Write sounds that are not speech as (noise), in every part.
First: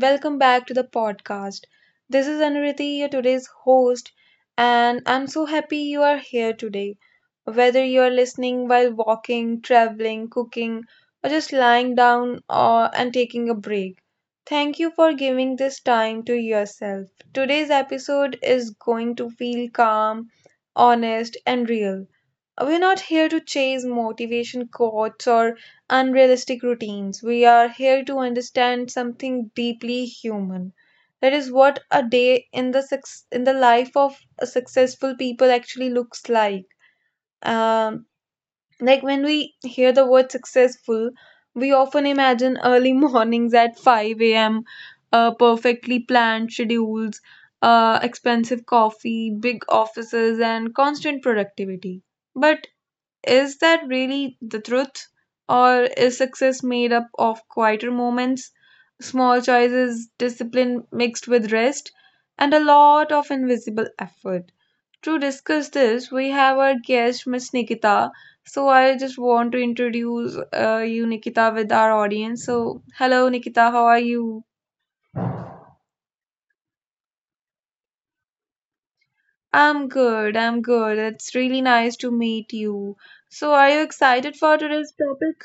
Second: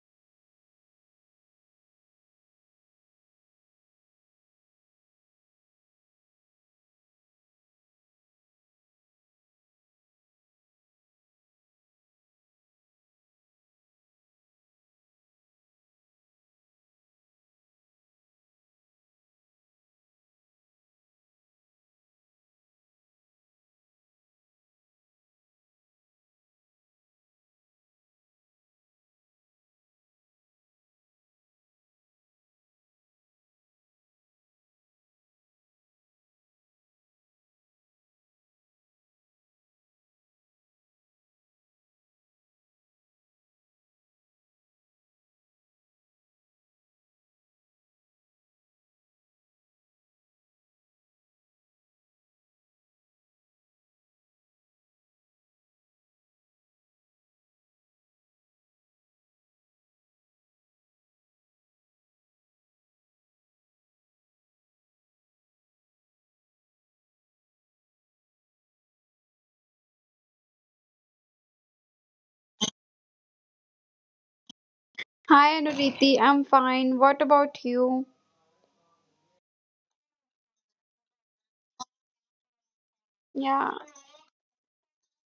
welcome back to the podcast. This is Anuriti, your today's host, and I'm so happy you are here today. Whether you're listening while walking, traveling, cooking, or just lying down or, and taking a break, thank you for giving this time to yourself. Today's episode is going to feel calm, honest, and real. We're not here to chase motivation quotes or unrealistic routines. We are here to understand something deeply human. That is what a day in the in the life of a successful people actually looks like. Um, like when we hear the word successful, we often imagine early (laughs) mornings at 5 a.m., perfectly planned schedules, expensive coffee, big offices, and constant productivity. But is that really the truth? Or is success made up of quieter moments, small choices, discipline mixed with rest, and a lot of invisible effort? To discuss this, we have our guest, Miss Nikita. So I just want to introduce you, Nikita, with our audience. So, hello, Nikita, how are you? Hi Anuriti, I'm fine. What about you? I'm good, I'm good. It's really nice to meet you. So, are you Yeah, excited for today's topic?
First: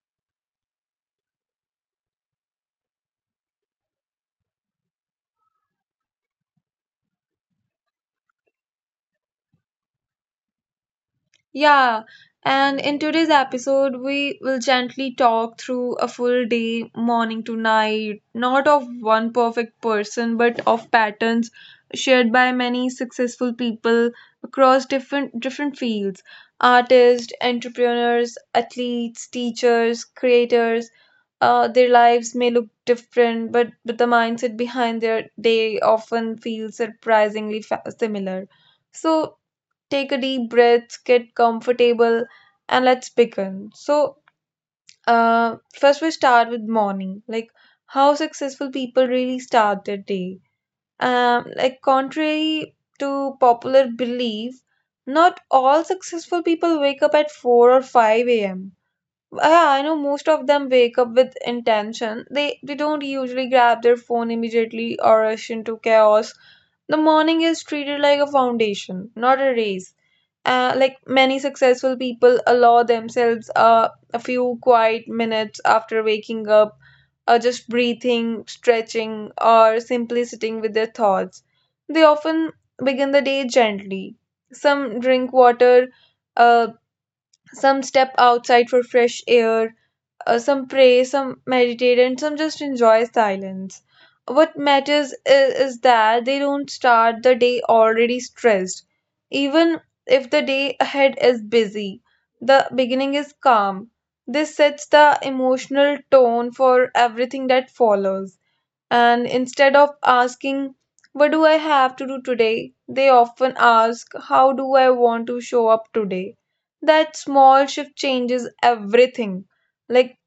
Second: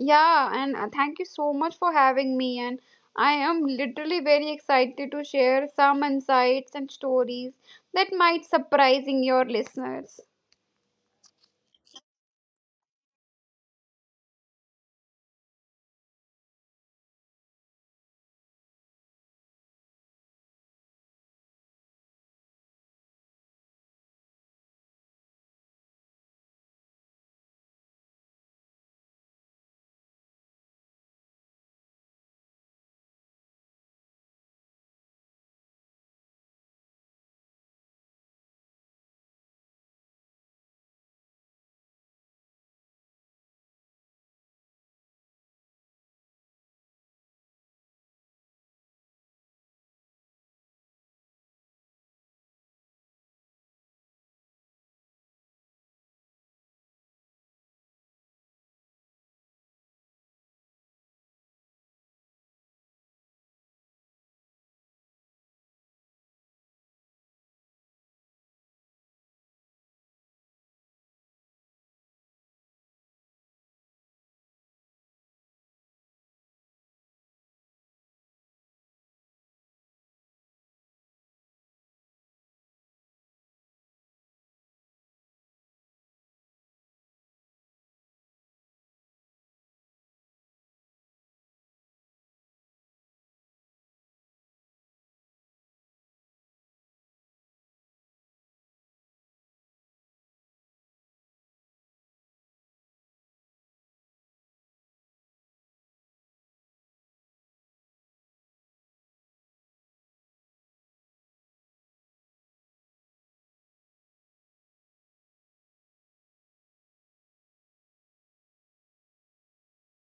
yeah, and Thank you so much for having me. And I am literally very excited to share some insights and stories that might surprising your listeners. Yeah, and in today's episode, we will gently talk through a full day, morning to night, not of one perfect person, but of patterns shared by many successful people across different fields, artists, entrepreneurs, athletes, teachers, creators. Their lives may look different, but the mindset behind their day often feels surprisingly similar. So take a deep breath, get comfortable, and let's begin. So, first we start with morning, like how successful people really start their day. Like contrary to popular belief, not all successful people wake up at 4 or 5 a.m. Yeah, I know most of them wake up with intention. They don't usually grab their phone immediately or rush into chaos. The morning is treated like a foundation, not a race. Like many successful people allow themselves a few quiet minutes after waking up, just breathing, stretching, or simply sitting with their thoughts. They often begin the day gently. Some drink water, uh, some step outside for fresh air, some pray, some meditate, and some just enjoy silence. What matters is that they don't start the day already stressed. Even if the day ahead is busy, the beginning is calm. This sets the emotional tone for everything that follows. And instead of asking, "What do I have to do today?" they often ask, "How do I want to show up today?" That small shift changes everything. Like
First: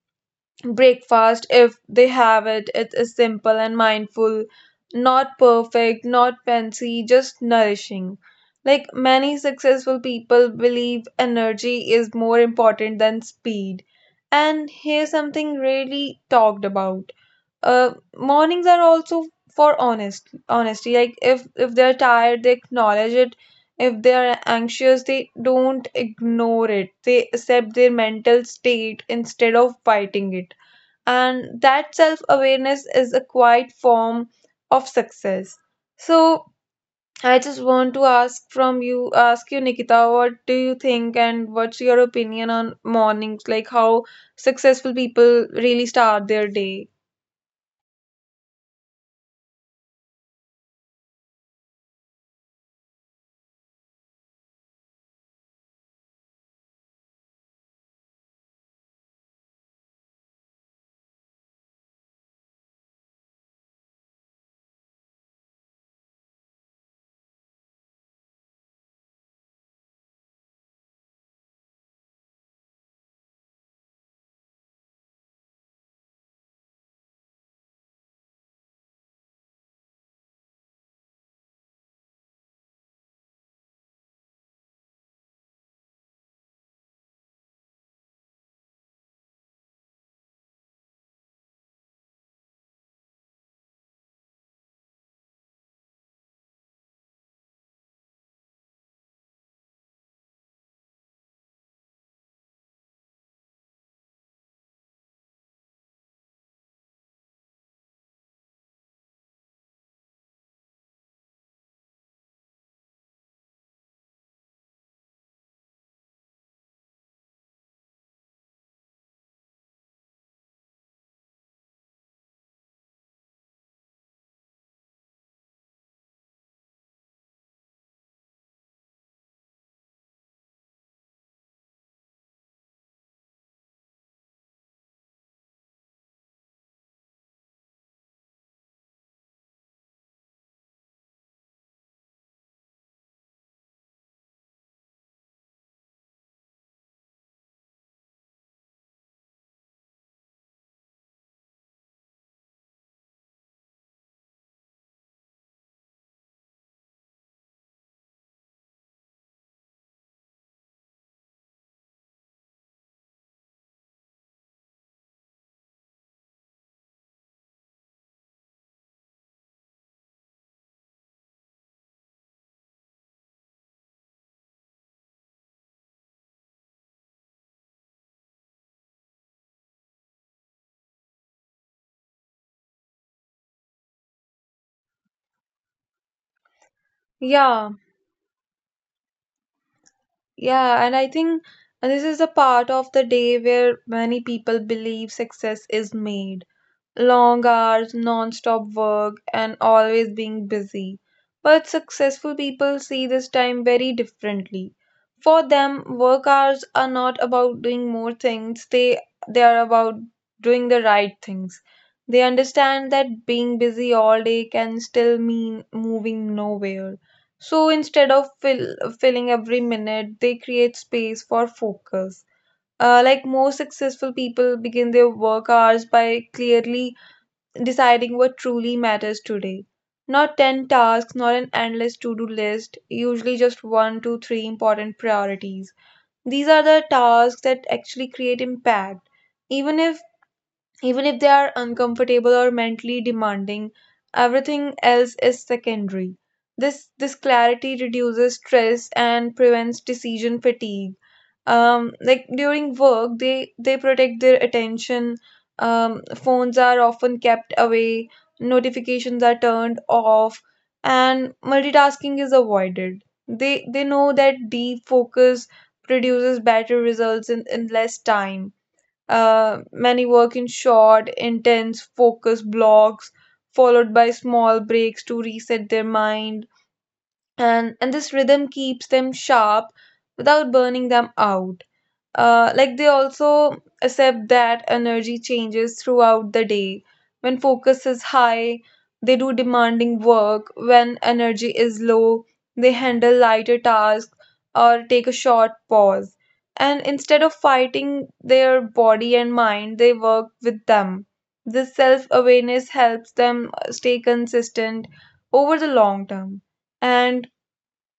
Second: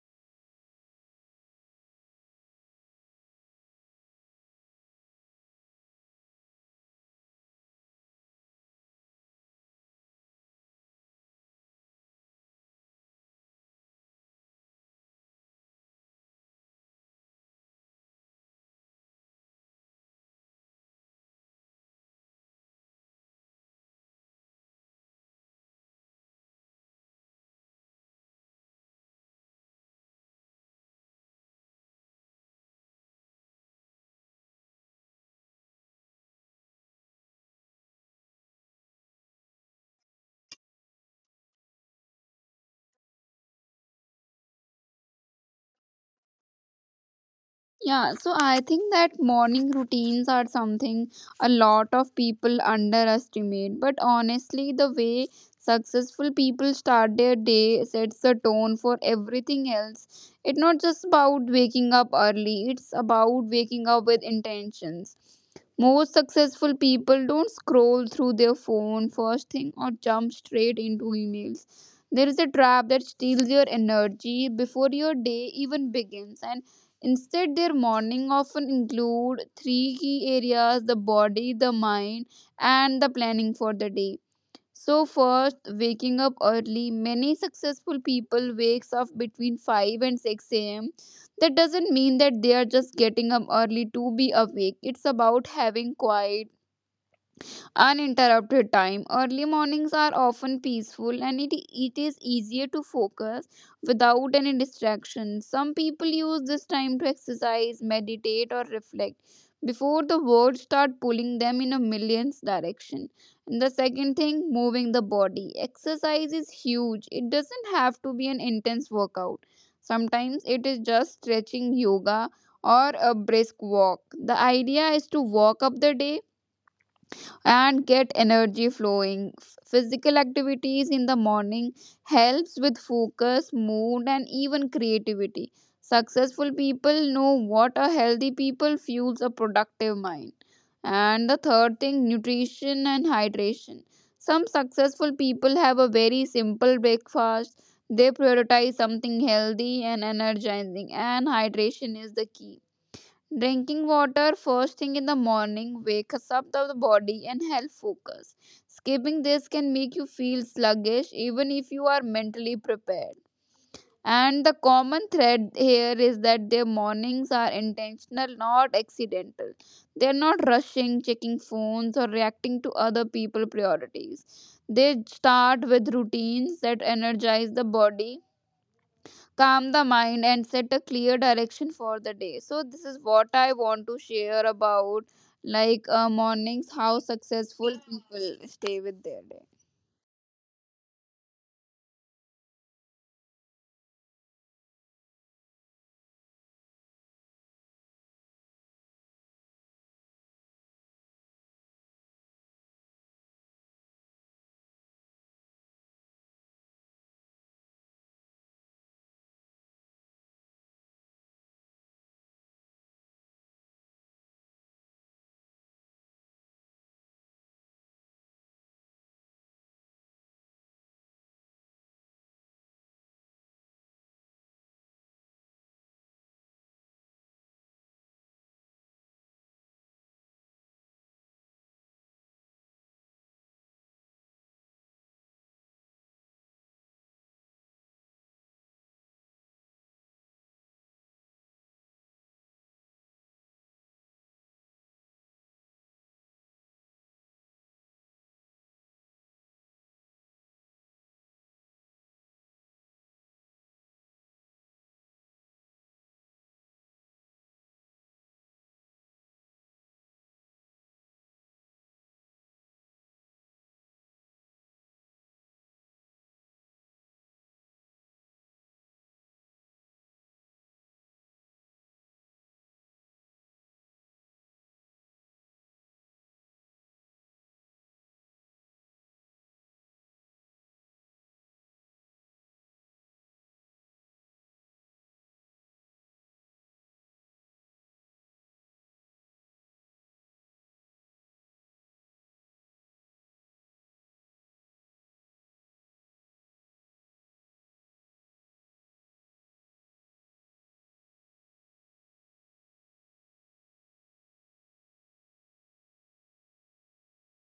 breakfast, if they have it, it is simple and mindful, not perfect, not fancy, just nourishing. Like many successful people believe energy is more important than speed. And here's something really talked about. uh Mornings are also for honesty. Like if they're tired, they acknowledge it. If they are anxious, they don't ignore it. They accept their mental state instead of fighting it, and that self awareness is a quiet form of success. So I just want to ask you, Nikita, what do you think, and what's your opinion on mornings, like how successful people really start their day? Yeah, so I think that morning routines are something a lot of people underestimate. But honestly, the way successful people start their day sets the tone for everything else. It's not just about waking up early, it's about waking up with intentions. Most successful people don't scroll through their phone first thing or jump straight into emails. There is a trap that steals your energy before your day even begins, and instead, their morning often include three key areas, the body, the mind, and the planning for the day. So first, waking up early. Many successful people wakes up between 5 and 6 a.m. That doesn't mean that they are just getting up early to be awake. It's about having quiet uninterrupted time. Early mornings are often peaceful and it is easier to focus without any distraction. Some people use this time to exercise, meditate, or reflect before the words start pulling them in a millions direction. And the second thing, moving the body. Exercise is huge. It doesn't have to be an intense workout. Sometimes it is just stretching yoga or a brisk walk. The idea is to walk up the day and get energy flowing. Physical activities in the morning helps with focus, mood and even creativity. Successful people know what a healthy people fuels a productive mind. And the third thing, nutrition and hydration. Some successful people have a very simple breakfast. They prioritize something healthy and energizing and hydration is the key. Drinking water first thing in the morning wakes up the body and helps focus. Skipping this can make you feel sluggish even if you are mentally prepared. And the common thread here is that their mornings are intentional, not accidental. They are not rushing, checking phones, or reacting to other people's priorities. They start with routines that energize the body, calm the mind and set a clear direction for the day. So this is what I want to share about, like, mornings, how Yeah, successful people stay with their day. yeah and I think this is a part of the day where many people believe success is made, long hours, non-stop work, and always being busy. But successful people see this time very differently. For them, work hours are not about doing more things, they are about doing the right things. They understand that being busy all day can still mean moving nowhere. So instead of filling every minute, they create space for focus. Like most successful people begin their work hours by clearly deciding what truly matters today. Not 10 tasks, not an endless to do list, usually just 1 to 3 important priorities. These are the tasks that actually create impact. Even if Even if they are uncomfortable or mentally demanding, everything else is secondary. This clarity reduces stress and prevents decision fatigue. Like during work, they protect their attention. um Phones are often kept away, notifications are turned off, and multitasking is avoided. They know that deep focus produces better results in less time. Many work in short, intense, focused blocks, followed by small breaks to reset their mind. And this rhythm keeps them sharp without burning them out. Like they also accept that energy changes throughout the day. When focus is high, they do demanding work. When energy is low, they handle lighter tasks or take a short pause. And instead of fighting their body and mind, they work with them. This self awareness helps them stay consistent over the long term. And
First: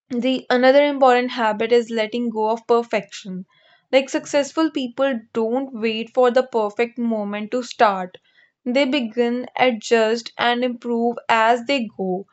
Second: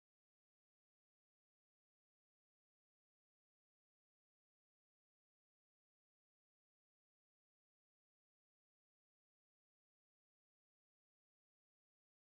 the another important habit is letting go of perfection. Like successful people don't wait for the perfect moment to start. They begin, adjust, and improve as they go,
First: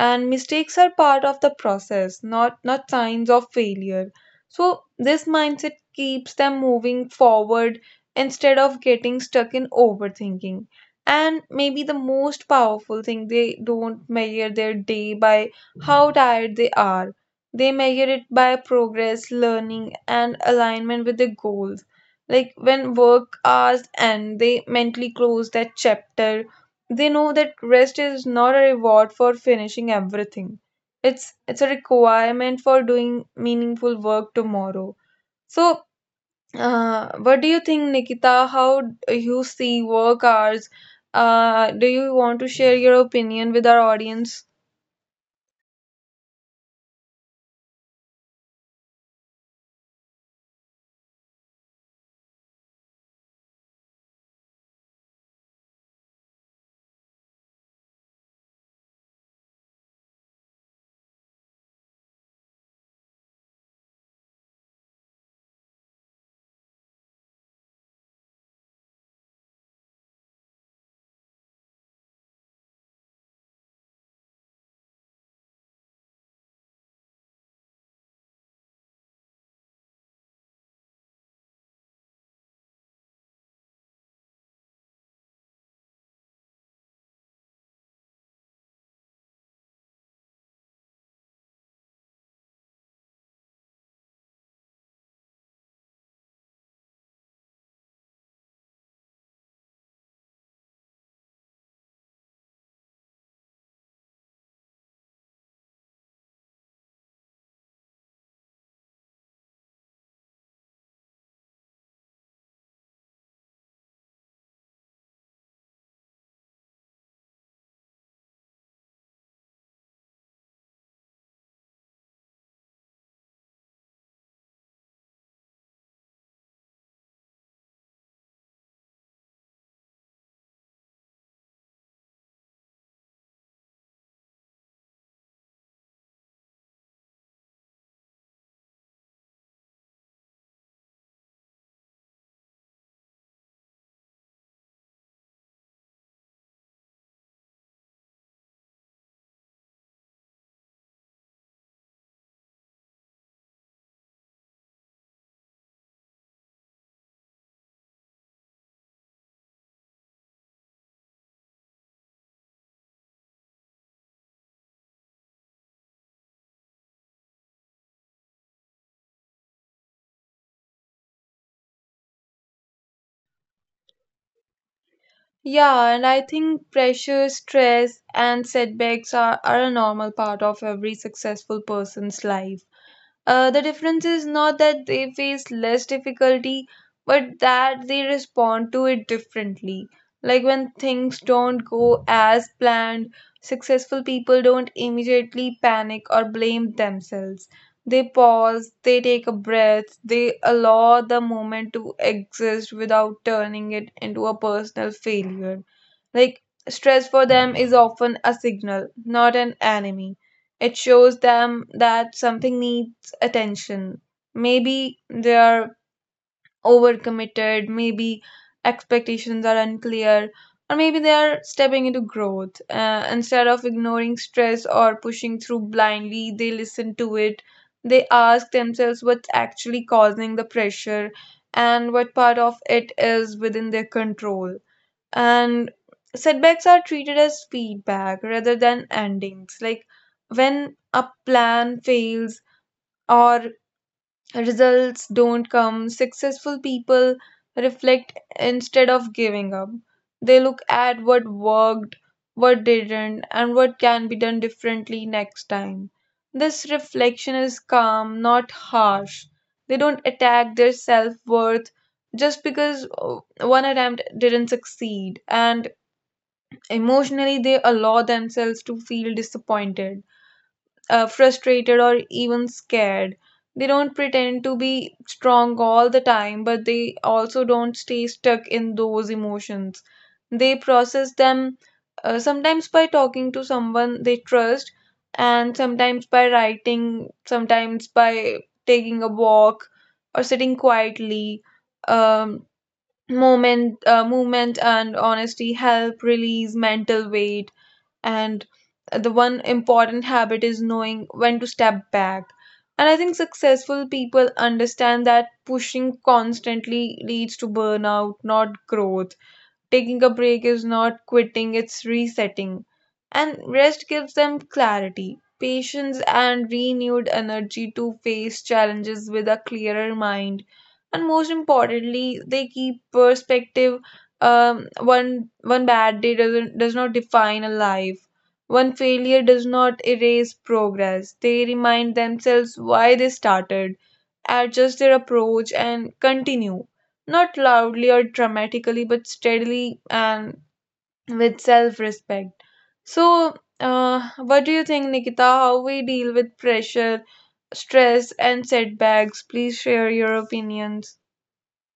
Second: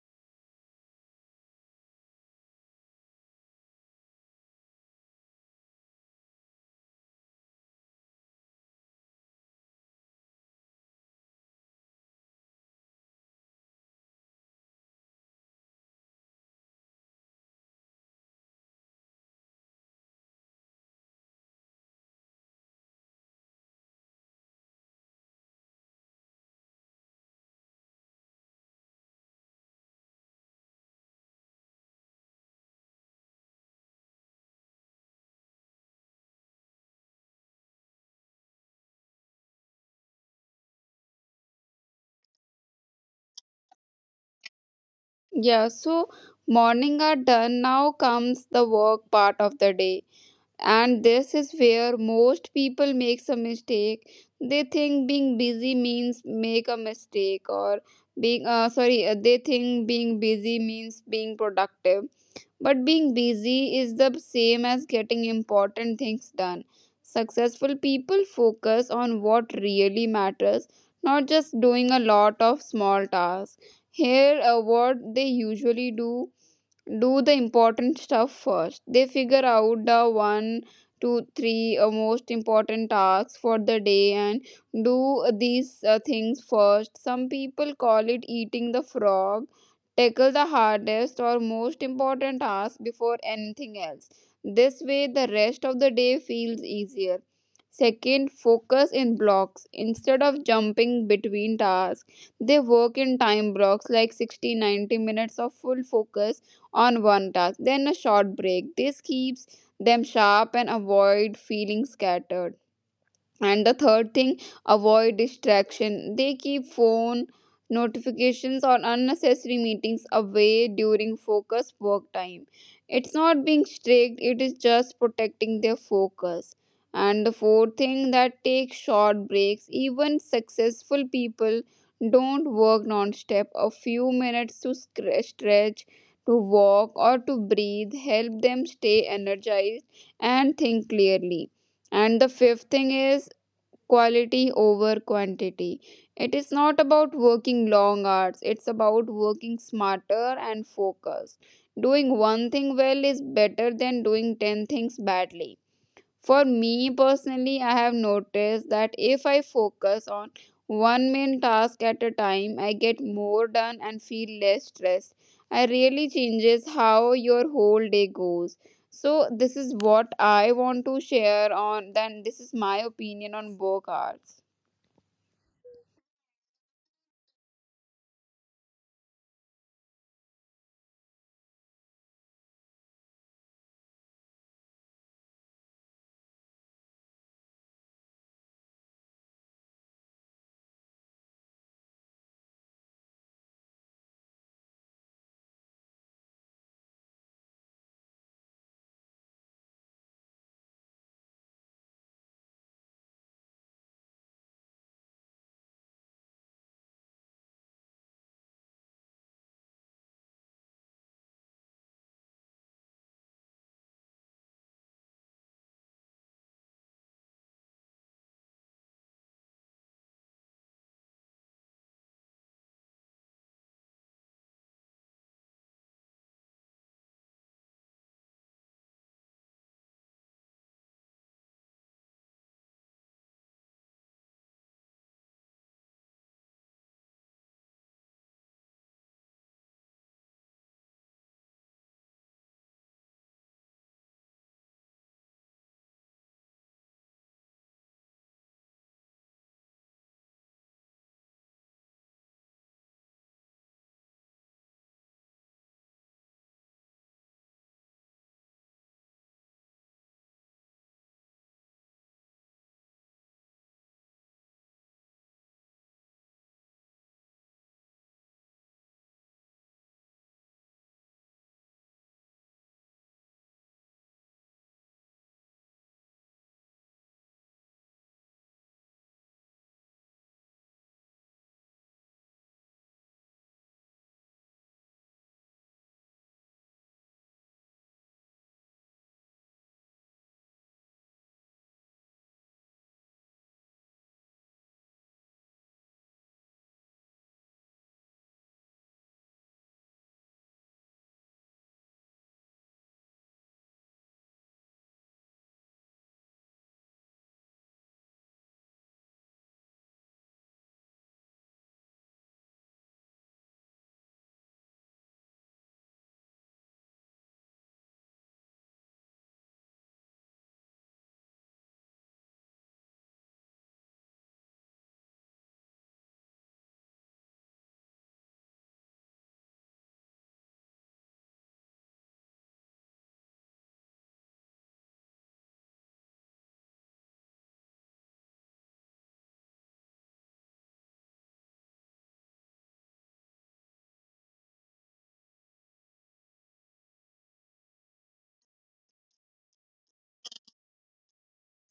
and mistakes are part of the process, not signs of failure. So this mindset keeps them moving forward instead of getting stuck in overthinking. And maybe the most powerful thing, they don't measure their day by how tired they are. They measure it by progress, learning, and alignment with their goals. Like when work hours end, they mentally close that chapter. They know that rest is not a reward for finishing everything. It's a requirement for doing meaningful work tomorrow. So, what do you think, Nikita? How you see work hours? Do you want to share your opinion with our audience? Yeah, so morning are done, now comes the work part of the day, and this is where most people makes a mistake. They think being busy means make a mistake, or being sorry, they think being busy means being productive. But being busy is the same as getting important things done. Successful people focus on what really matters, not just doing a lot of small tasks. Here, what they usually do, do the important stuff first. They figure out the one, two, three most important tasks for the day and do these things first. Some people call it eating the frog. Tackle the hardest or most important task before anything else. This way, the rest of the day feels easier. Second, focus in blocks. Instead of jumping between tasks, they work in time blocks like 60, 90 minutes of full focus on one task, then a short break. This keeps them sharp and avoid feeling scattered. And the third thing, avoid distraction. They keep phone notifications or unnecessary meetings away during focus work time. It's not being strict, it is just protecting their focus. And the fourth thing, that take short breaks. Even successful people don't work non-stop. A few minutes to stretch, to walk or to breathe help them stay energized and think clearly. And the fifth thing is quality over quantity. It is not about working long hours, it's about working smarter and focused. Doing one thing well is better than doing 10 things badly. For me personally, I have noticed that if I focus on one main task at a time, I get more done and feel less stressed. I really changes how your whole day goes. So this is what I want to share on, then this is my opinion on work hours. Yeah, and I think pressure, stress, and setbacks are a normal part of every successful person's life. The difference is not that they face less difficulty, but that they respond to it differently. Like when things don't go as planned, successful people don't immediately panic or blame themselves. They pause, they take a breath, they allow the moment to exist without turning it into a personal failure. Like, stress for them is often a signal, not an enemy. It shows them that something needs attention. Maybe they are overcommitted, maybe expectations are unclear, or maybe they are stepping into growth. Instead of ignoring stress or pushing through blindly, they listen to it. They ask themselves what's actually causing the pressure and what part of it is within their control. And setbacks are treated as feedback rather than endings. Like when a plan fails, or results don't come. Successful people reflect instead of giving up. They look at what worked, what didn't, and what can be done differently next time. This reflection is calm, not harsh. They don't attack their self worth just because one attempt didn't succeed, and emotionally, they allow themselves to feel disappointed, frustrated, or even scared. They don't pretend to be strong all the time, but they also don't stay stuck in those emotions. They process them, sometimes by talking to someone they trust, and sometimes by writing, sometimes by taking a walk or sitting quietly. Um, movement and honesty help release mental weight, and the one important habit is knowing when to step back. And I think successful people understand that pushing constantly leads to burnout, not growth. Taking a break is not quitting, it's resetting. And rest gives them clarity, patience, and renewed energy to face challenges with a clearer mind. And most importantly, they keep perspective. One bad day does not define a life. One failure does not erase progress. They remind themselves why they started, adjust their approach, and continue, not loudly or dramatically, but steadily and with self respect. So, what do you think, Nikita? How we deal with pressure, stress, and setbacks? Please share your opinions.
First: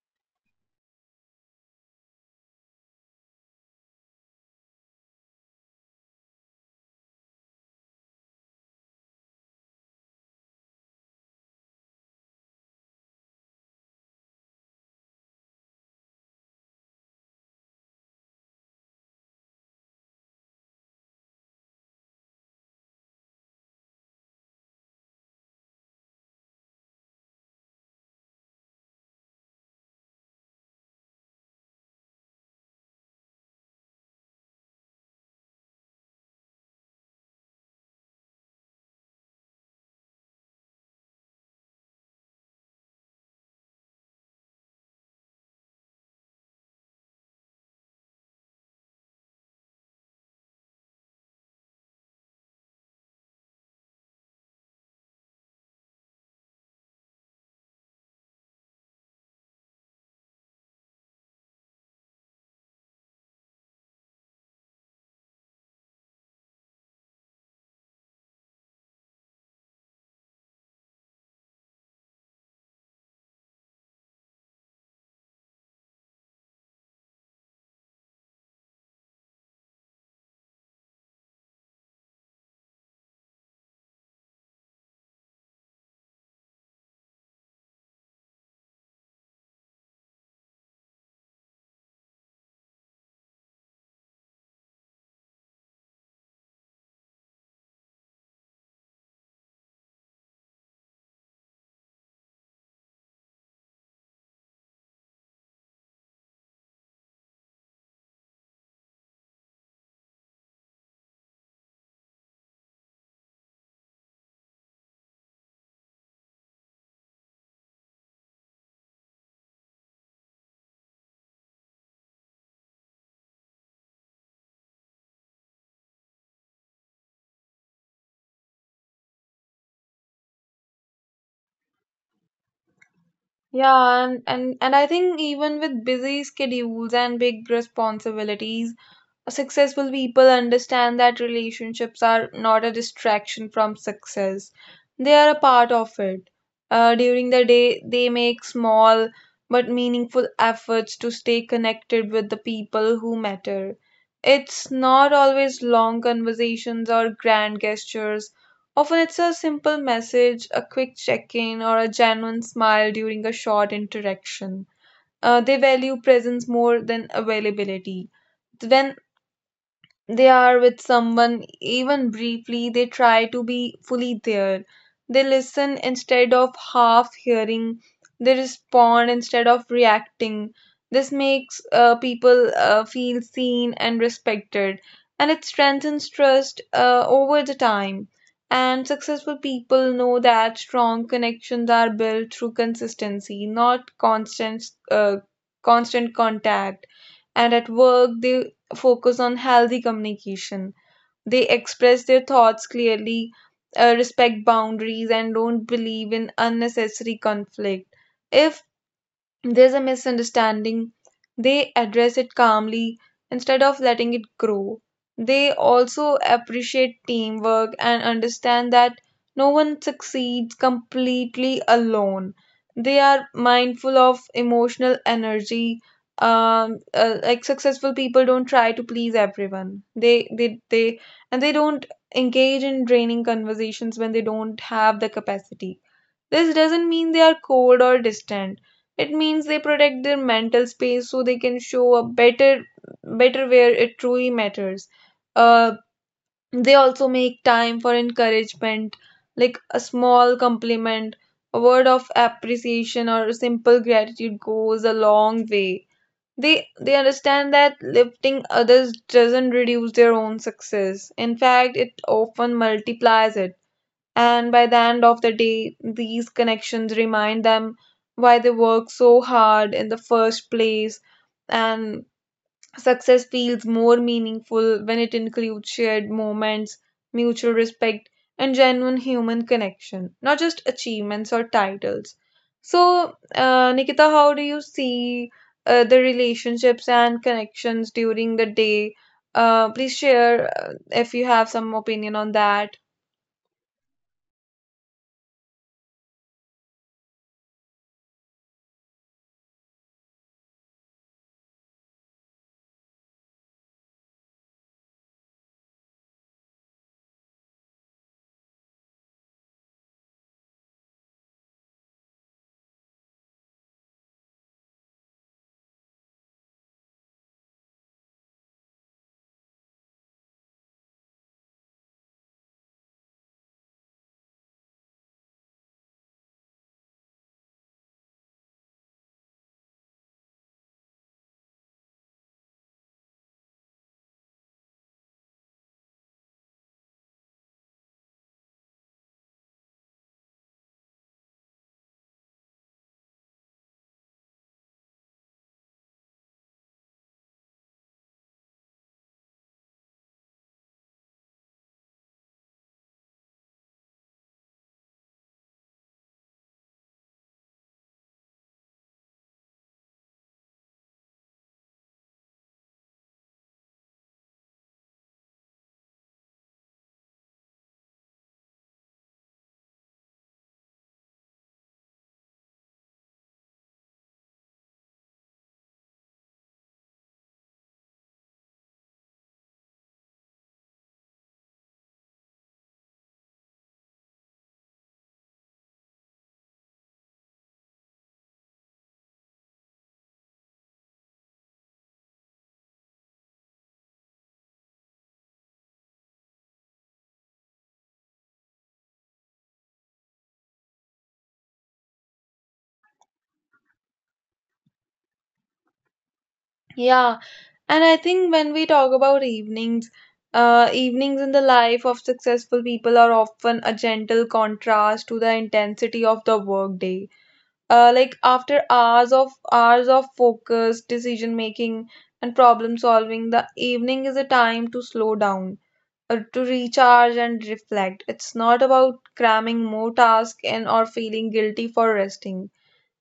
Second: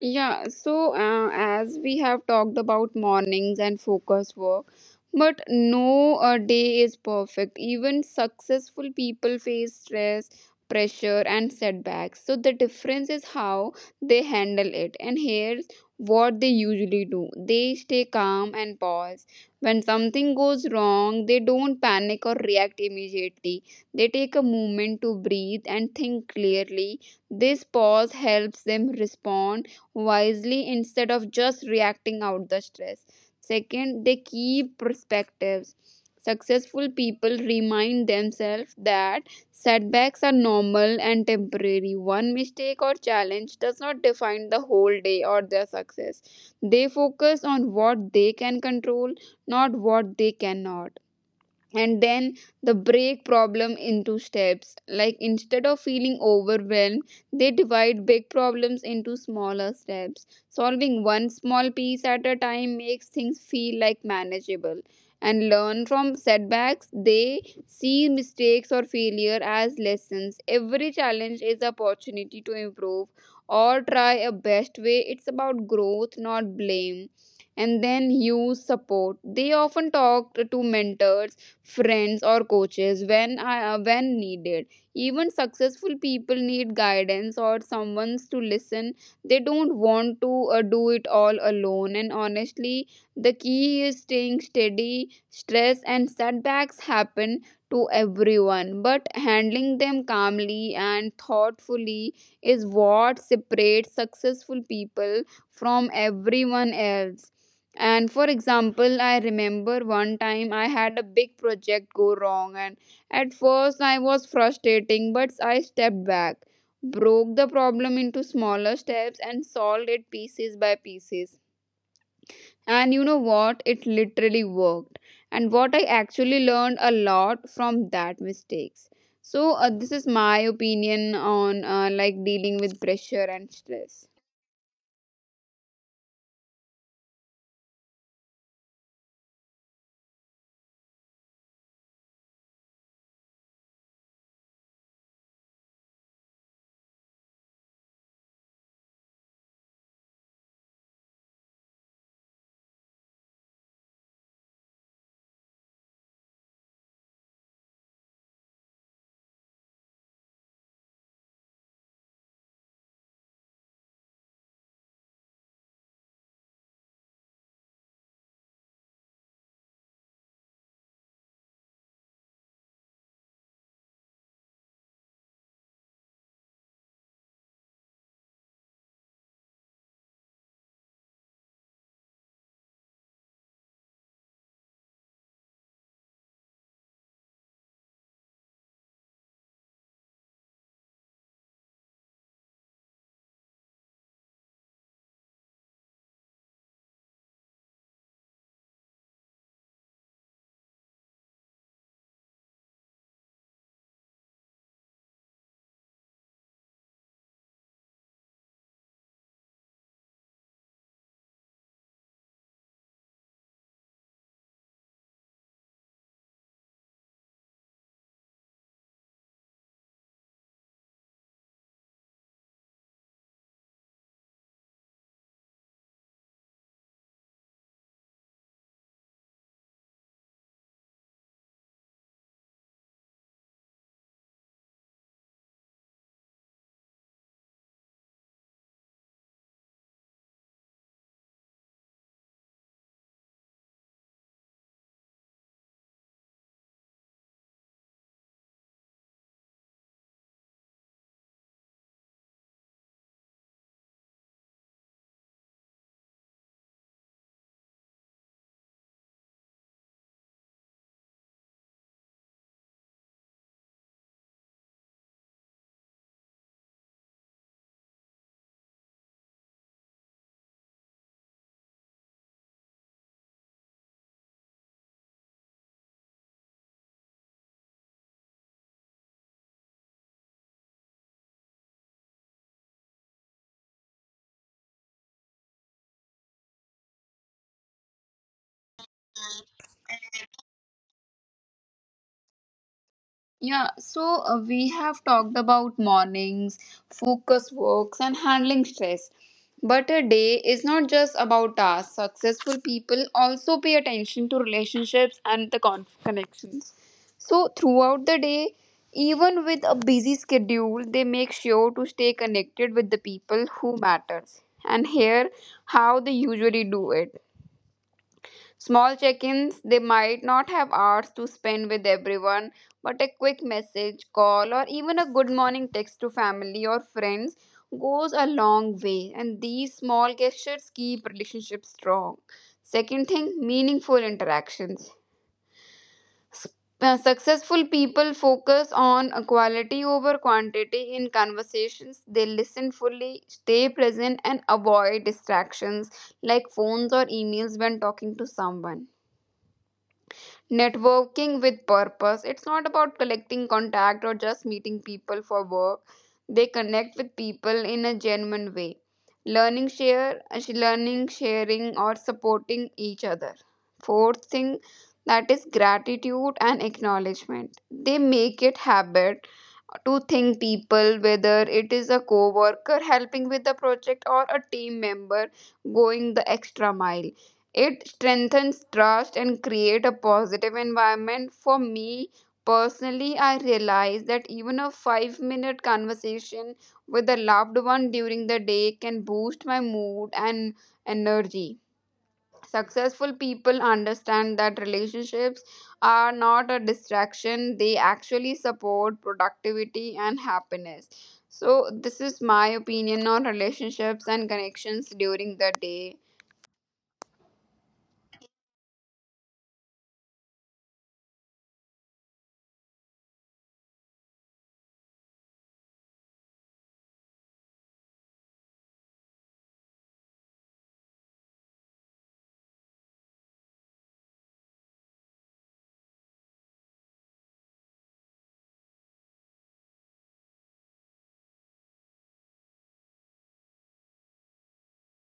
Yeah, so as we have talked about mornings and focus work, but no day is perfect. Even successful people face stress, pressure, and setbacks. So the difference is how they handle it. And here's what they usually do, they stay calm and pause. When something goes wrong, they don't panic or react immediately. They take a moment to breathe and think clearly. This pause helps them respond wisely instead of just reacting out the stress. Second, they keep perspectives. Successful people remind themselves that setbacks are normal and temporary. One mistake or challenge does not define the whole day or their success. They focus on what they can control, not what they cannot. And then the break problem into steps, like instead of feeling overwhelmed they divide big problems into smaller steps, solving one small piece at a time makes things feel like manageable. And learn from setbacks, they see mistakes or failure as lessons. Every challenge is opportunity to improve or try a best way. It's about growth, not blame. And then use support, they often talk to mentors, friends or coaches when when needed. Even successful people need guidance or someone to listen. They don't want to do it all alone. And honestly, the key is staying steady. Stress and setbacks happen to everyone, but handling them calmly and thoughtfully is what separates successful people from everyone else. And for example, I remember one time I had a big project go wrong, and at first I was frustrating, but I stepped back, broke the problem into smaller steps, and solved it pieces by pieces. And you know what? It literally worked. And what I actually learned a lot from that mistakes. So this is my opinion on, like dealing with pressure and stress. Yeah, and I think even with busy schedules and big responsibilities, successful people understand that relationships are not a distraction from success, they are a part of it. During the day they make small but meaningful efforts to stay connected with the people who matter. It's not always long conversations or grand gestures, often it's a simple message, a quick check-in, or a genuine smile during a short interaction. They value presence more than availability. When they are with someone, even briefly, they try to be fully there. They listen instead of half hearing, they respond instead of reacting. This makes people feel seen and respected, and it strengthens trust over the time. And successful people know that strong connections are built through consistency, not uh, constant contact. And at work, they focus on healthy communication. They express their thoughts clearly, respect boundaries, and don't believe in unnecessary conflict. If there's a misunderstanding, they address it calmly instead of letting it grow. They also appreciate teamwork and understand that no one succeeds completely alone. They are mindful of emotional energy. Like successful people don't try to please everyone. And they don't engage in draining conversations when they don't have the capacity. This doesn't mean they are cold or distant. It means they protect their mental space so they can show up better where it truly matters. Uh, they also make time for encouragement, like a small compliment, a word of appreciation or a simple gratitude goes a long way. They understand that lifting others doesn't reduce their own success. In fact, it often multiplies it. And by the end of the day, these connections remind them why they work so hard in the first place. And success feels more meaningful when it includes shared moments, mutual respect, and genuine human connection, not just achievements or titles. So, Nikita, how do you see the relationships and connections during the day? Please share if you have some opinion on that. Yeah, so we have talked about mornings, focus works, and handling stress. But a day is not just about tasks. Successful people also pay attention to relationships and the connections. So, throughout the day, even with a busy schedule, they make sure to stay connected with the people who matters. And here, how they usually do it. Small check ins, they might not have hours to spend with everyone, but a quick message, call, or even a good morning text to family or friends goes a long way, and these small gestures keep relationships strong. Second thing, meaningful interactions. S- Successful people focus on quality over quantity in conversations. They listen fully, stay present, and avoid distractions like phones or emails when talking to someone. Networking with purpose, it's not about collecting contact or just meeting people for work, they connect with people in a genuine way, learning share, learning sharing or supporting each other. Fourth thing, that is gratitude and acknowledgement. They make it habit to thank people, whether it is a co-worker helping with the project or a team member going the extra mile. It strengthens trust and create a positive environment. For me personally, I realize that even a 5-minute conversation with a loved one during the day can boost my mood and energy. Successful people understand that relationships are not a distraction, they actually support productivity and happiness. So, this is my opinion on relationships and connections during the day. Yeah, and I think when we talk about evenings, evenings in the life of successful people are often a gentle contrast to the intensity of the workday. Like after hours of focus, decision making, and problem solving, the evening is a time to slow down, to recharge and reflect. It's not about cramming more tasks in or feeling guilty for resting.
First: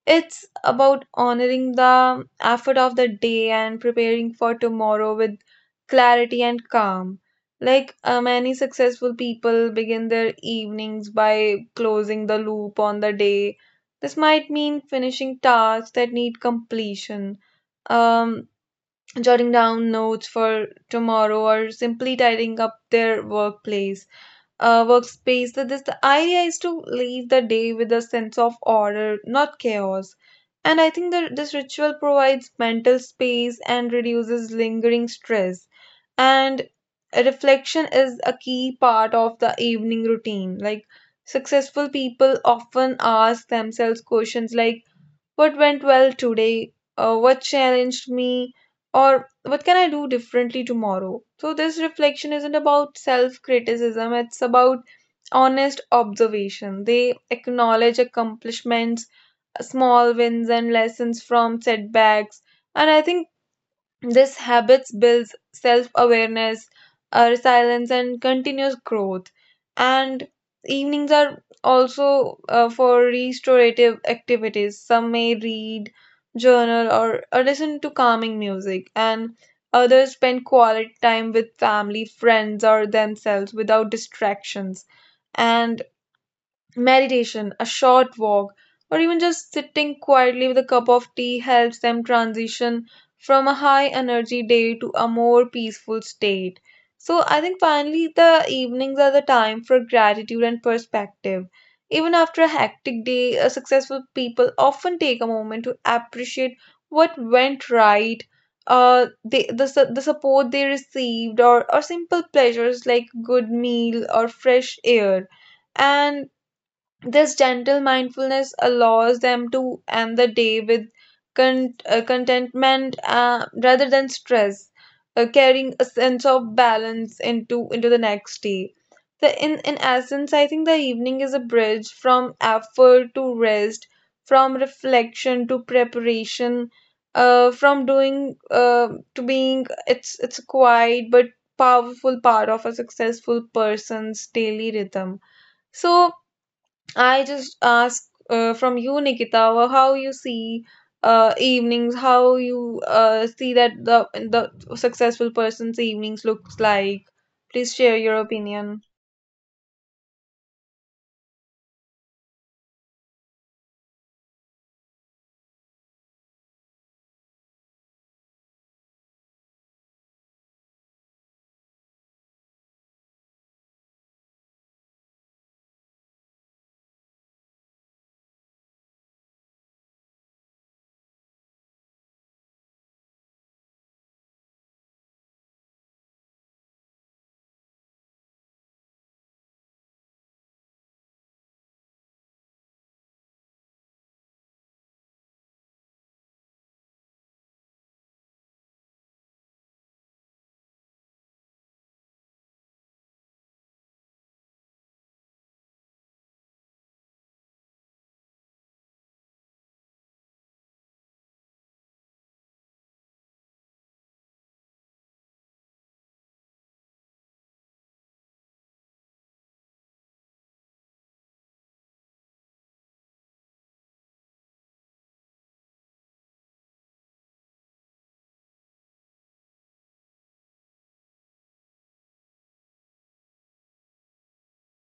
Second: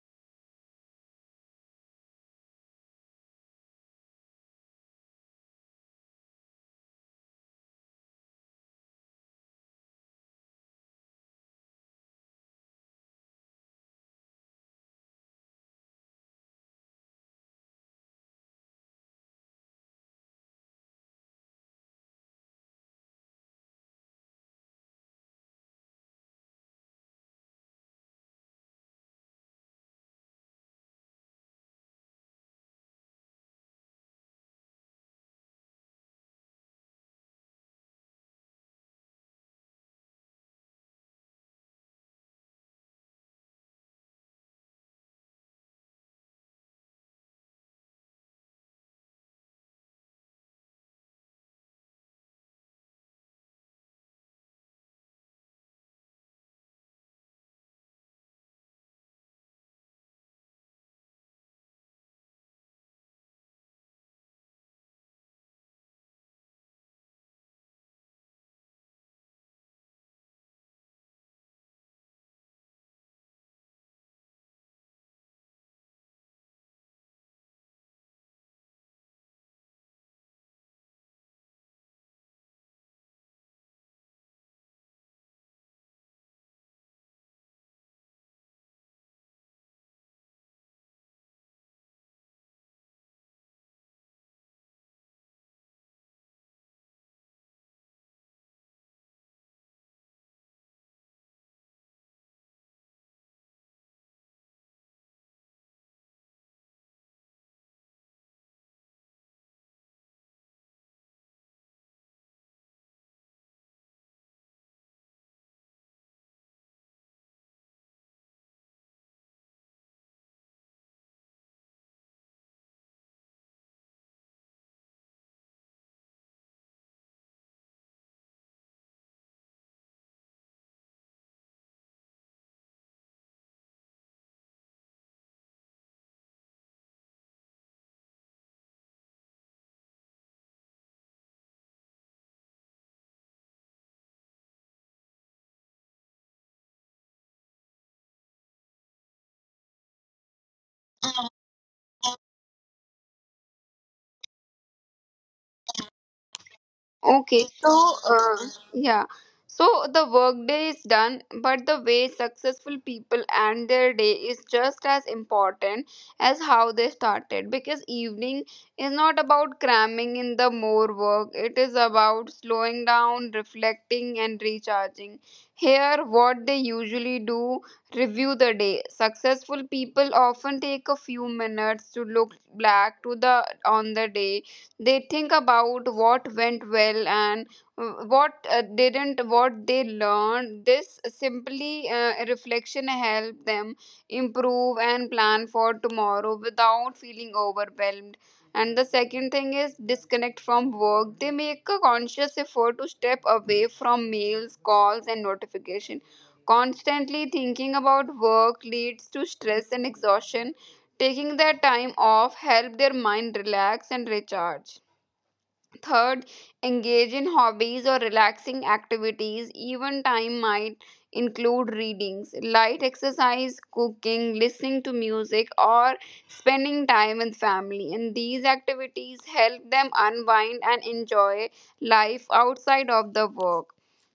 It's about honoring the effort of the day and preparing for tomorrow with clarity and calm. Like many successful people begin their evenings by closing the loop on the day. This might mean finishing tasks that need completion, um, jotting down notes for tomorrow, or simply tidying up their workplace workspace. That this The idea is to leave the day with a sense of order, not chaos, and I think that this ritual provides mental space and reduces lingering stress. And reflection is a key part of the evening routine. Like successful people often ask themselves questions like, what went well today? What challenged me? Or what can I do differently tomorrow? So, this reflection isn't about self criticism, it's about honest observation. They acknowledge accomplishments, small wins, and lessons from setbacks. And I think this habits builds self-awareness, resilience, and continuous growth. And evenings are also for restorative activities. Some may read, journal, or listen to calming music, and others spend quality time with family, friends, or themselves without distractions. And meditation, a short walk, or even just sitting quietly with a cup of tea helps them transition from a high energy day to a more peaceful state. So, I think finally the evenings are the time for gratitude and perspective. Even after a hectic day, successful people often take a moment to appreciate what went right, the support they received, or simple pleasures like good meal or fresh air. And this gentle mindfulness allows them to end the day with contentment rather than stress, carrying a sense of balance into the next day. The, in essence, I think the evening is a bridge from effort to rest, from reflection to preparation, from doing to being. It's a quiet but powerful part of a successful person's daily rhythm. So I just ask from you, Nikita, how you see evenings, how you see that the successful person's evenings looks like. Please Okay, share your so opinion. Yeah, so the workday is done, but the way successful people end their day is just as important as how they started, because evening is not about cramming in the more work, it is about slowing down, reflecting, and recharging. Here, what they usually do, review the day. Successful people often take a few minutes to look back to the on the day, they think about what went well and what didn't, what they learned. This simply reflection help them improve and plan for tomorrow without feeling overwhelmed. And the second thing is disconnect from work, they make a conscious effort to step away from mails, calls and notification. Constantly thinking about work leads to stress and exhaustion. Taking their time off help their mind relax and recharge. Third, engage in hobbies or relaxing activities. Even time might include readings, light exercise, cooking, listening to music, or spending time with family. And these activities help them unwind and enjoy life outside of the work.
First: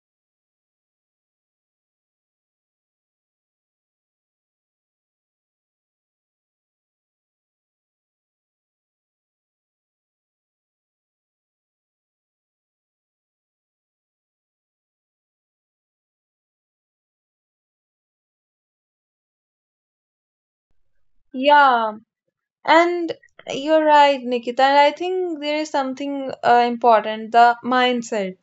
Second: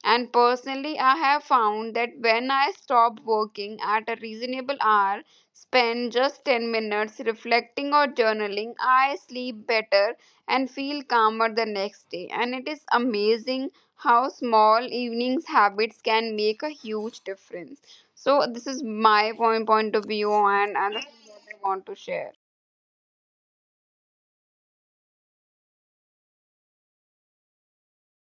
And personally, I have found that when I stop working at a reasonable hour, spend just 10 minutes reflecting or journaling, I sleep better and feel calmer the next day. And it is amazing how small evenings habits can make a huge difference. So this is my point of view and this is what I want Yeah, to share. and you're right, Nikita. And I think there is something important, the mindset.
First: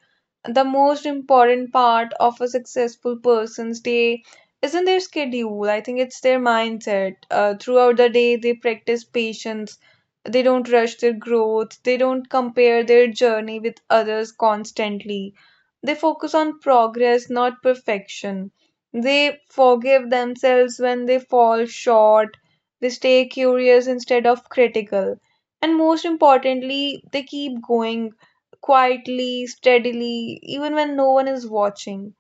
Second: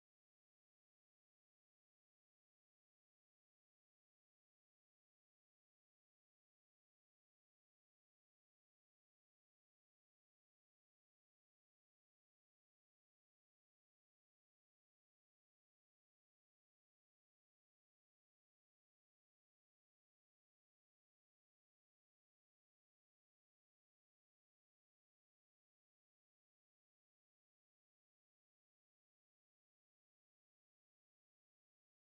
The most important part of a successful person's day isn't their schedule. I think it's their mindset. Throughout the day, they practice patience. They don't rush their growth. They don't compare their journey with others constantly. They focus on progress, not perfection. They forgive themselves when they fall short. They stay curious instead of critical. And most importantly, they keep going quietly, steadily, even when no one is watching.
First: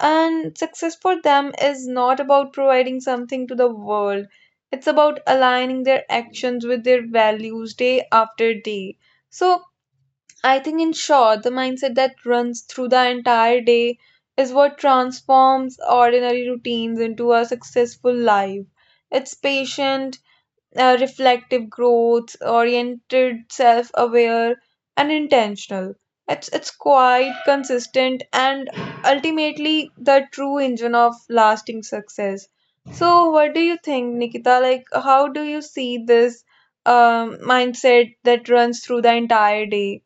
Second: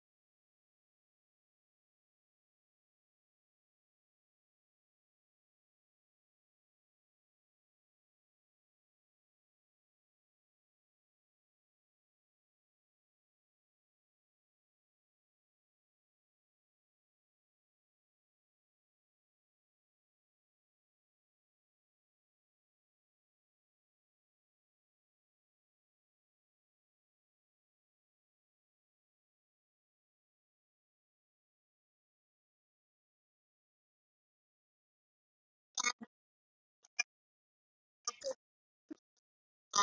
And success for them is not about providing something to the world, it's about aligning their actions with their values day after day. So, I think, in short, the mindset that runs through the entire day is what transforms ordinary routines into a successful life. It's patient, reflective growth, oriented, self aware, and intentional. It's quite consistent and ultimately the true engine of lasting success. So, what do you think, Nikita? Like, how do you see this mindset that runs through the entire day?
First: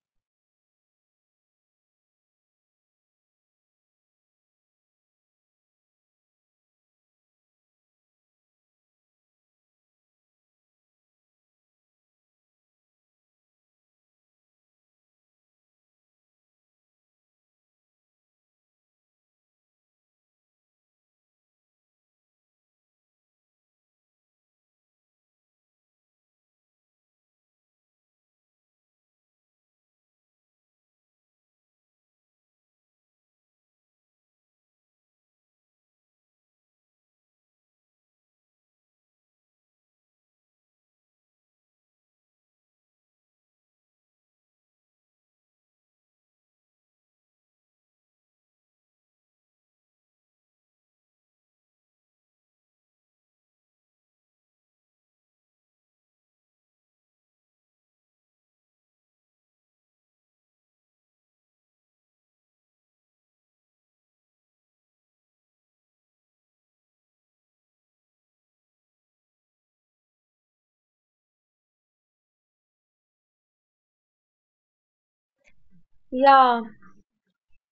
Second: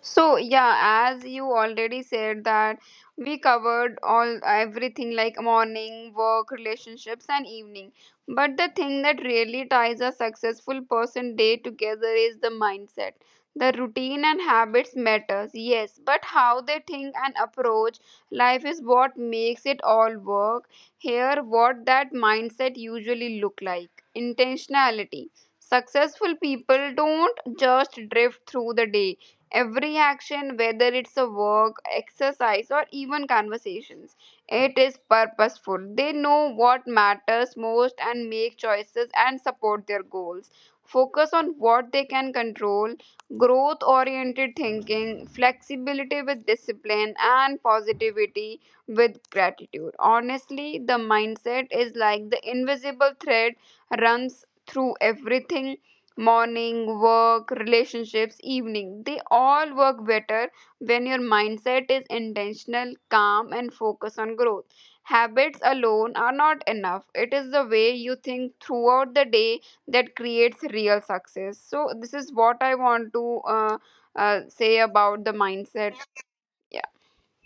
So yeah, as you already said that we covered all everything like morning, work, relationships and evening. But the thing that really ties a successful person day together is the mindset. The routine and habits matters, yes, but how they think and approach life is what makes it all work. Here what that mindset usually look like. Intentionality. Successful people don't just drift through the day. Every action, whether it's a work, exercise, or even conversations, it is purposeful. They know what matters most and make choices and support their goals. Focus on what they can control, growth oriented thinking, flexibility with discipline, and positivity with gratitude. Honestly, the mindset is like the invisible thread runs through everything, morning, work, relationships, evening. They all work better when your mindset is intentional, calm, and focused on growth. Habits alone are not enough. It is the way you think throughout the day that creates real success. So, this is what I want to say about the mindset. Yeah. Yeah.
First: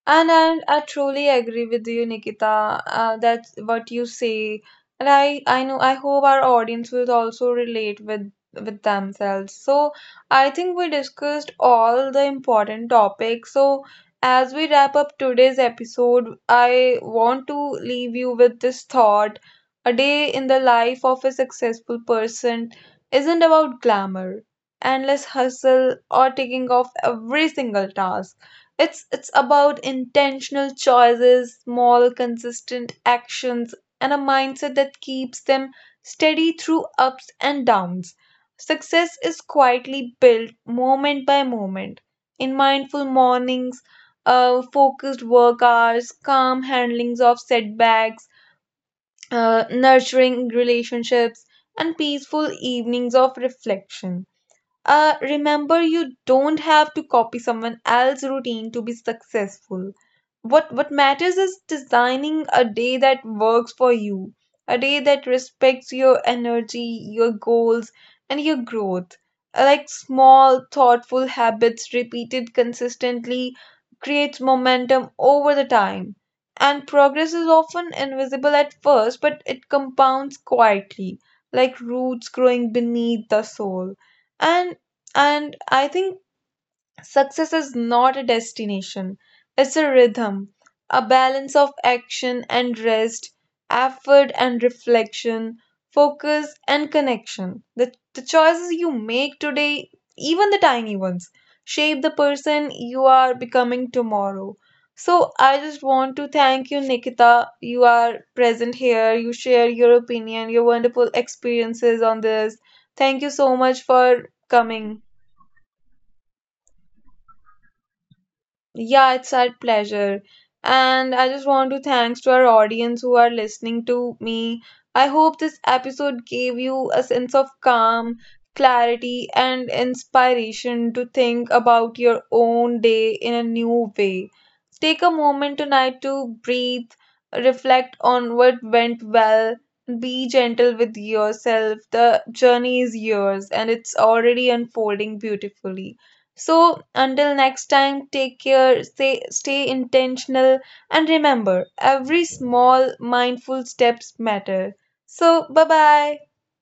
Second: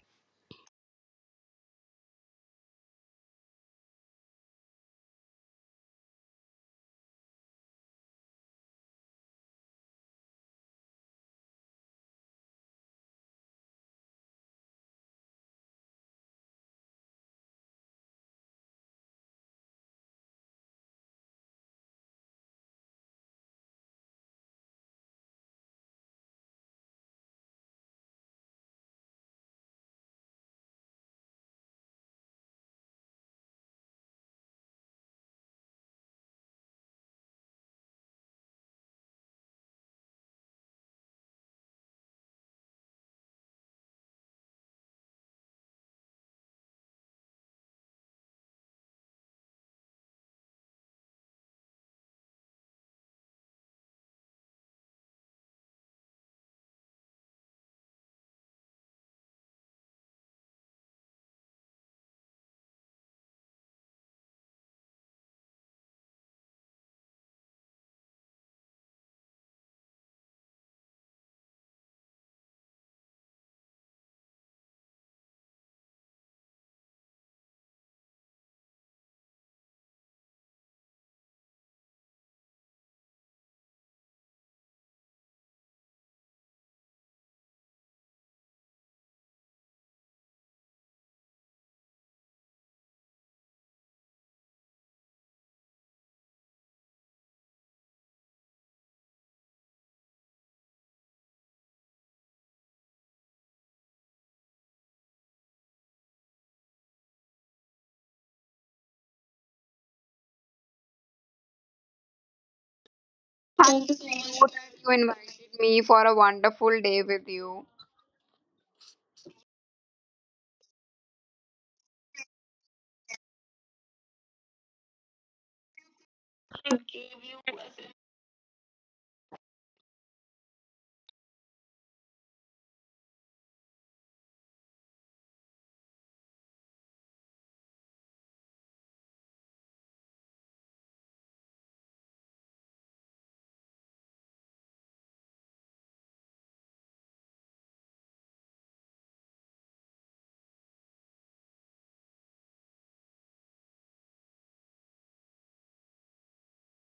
And I truly agree with you, Nikita. That's what you say, and I know I hope our audience will also relate with themselves. So I think we discussed all the important topics. So as we wrap up today's episode, I want to leave you with this thought: a day in the life of a successful person isn't about glamour, endless hustle, or taking off every single task. It's about intentional choices, small consistent actions and a mindset that keeps them steady through ups and downs. Success is quietly built moment by moment in mindful mornings, focused work hours, calm handlings of setbacks, nurturing relationships and peaceful evenings of reflection. Remember, you don't have to copy someone else's routine to be successful. What matters is designing a day that works for you, a day that respects your energy, your goals, and your growth. Like small, thoughtful habits repeated consistently creates momentum over the time. And progress is often invisible at first, but it compounds quietly, like roots growing beneath the soil. And and I think success is not a destination, it's a rhythm, a balance of action and rest, effort and reflection, focus and connection. The choices you make today, even the tiny ones, shape the person you are becoming tomorrow. So I just want to thank you, Nikita. You are present here, you share your opinion, your wonderful experiences on this. Thank you so Thank you much so for much that you coming. invited me for a wonderful day with you. Yeah, it's our pleasure. And I just want to thanks to our audience who are listening to me. I hope this episode gave you a sense of calm, clarity, and inspiration to think about your own day in a new way. Take a moment tonight to breathe, reflect on what went well, be gentle with yourself. The journey is yours and it's already unfolding beautifully. So, until next time, take care, stay intentional, and remember every small mindful steps matter. So, bye bye.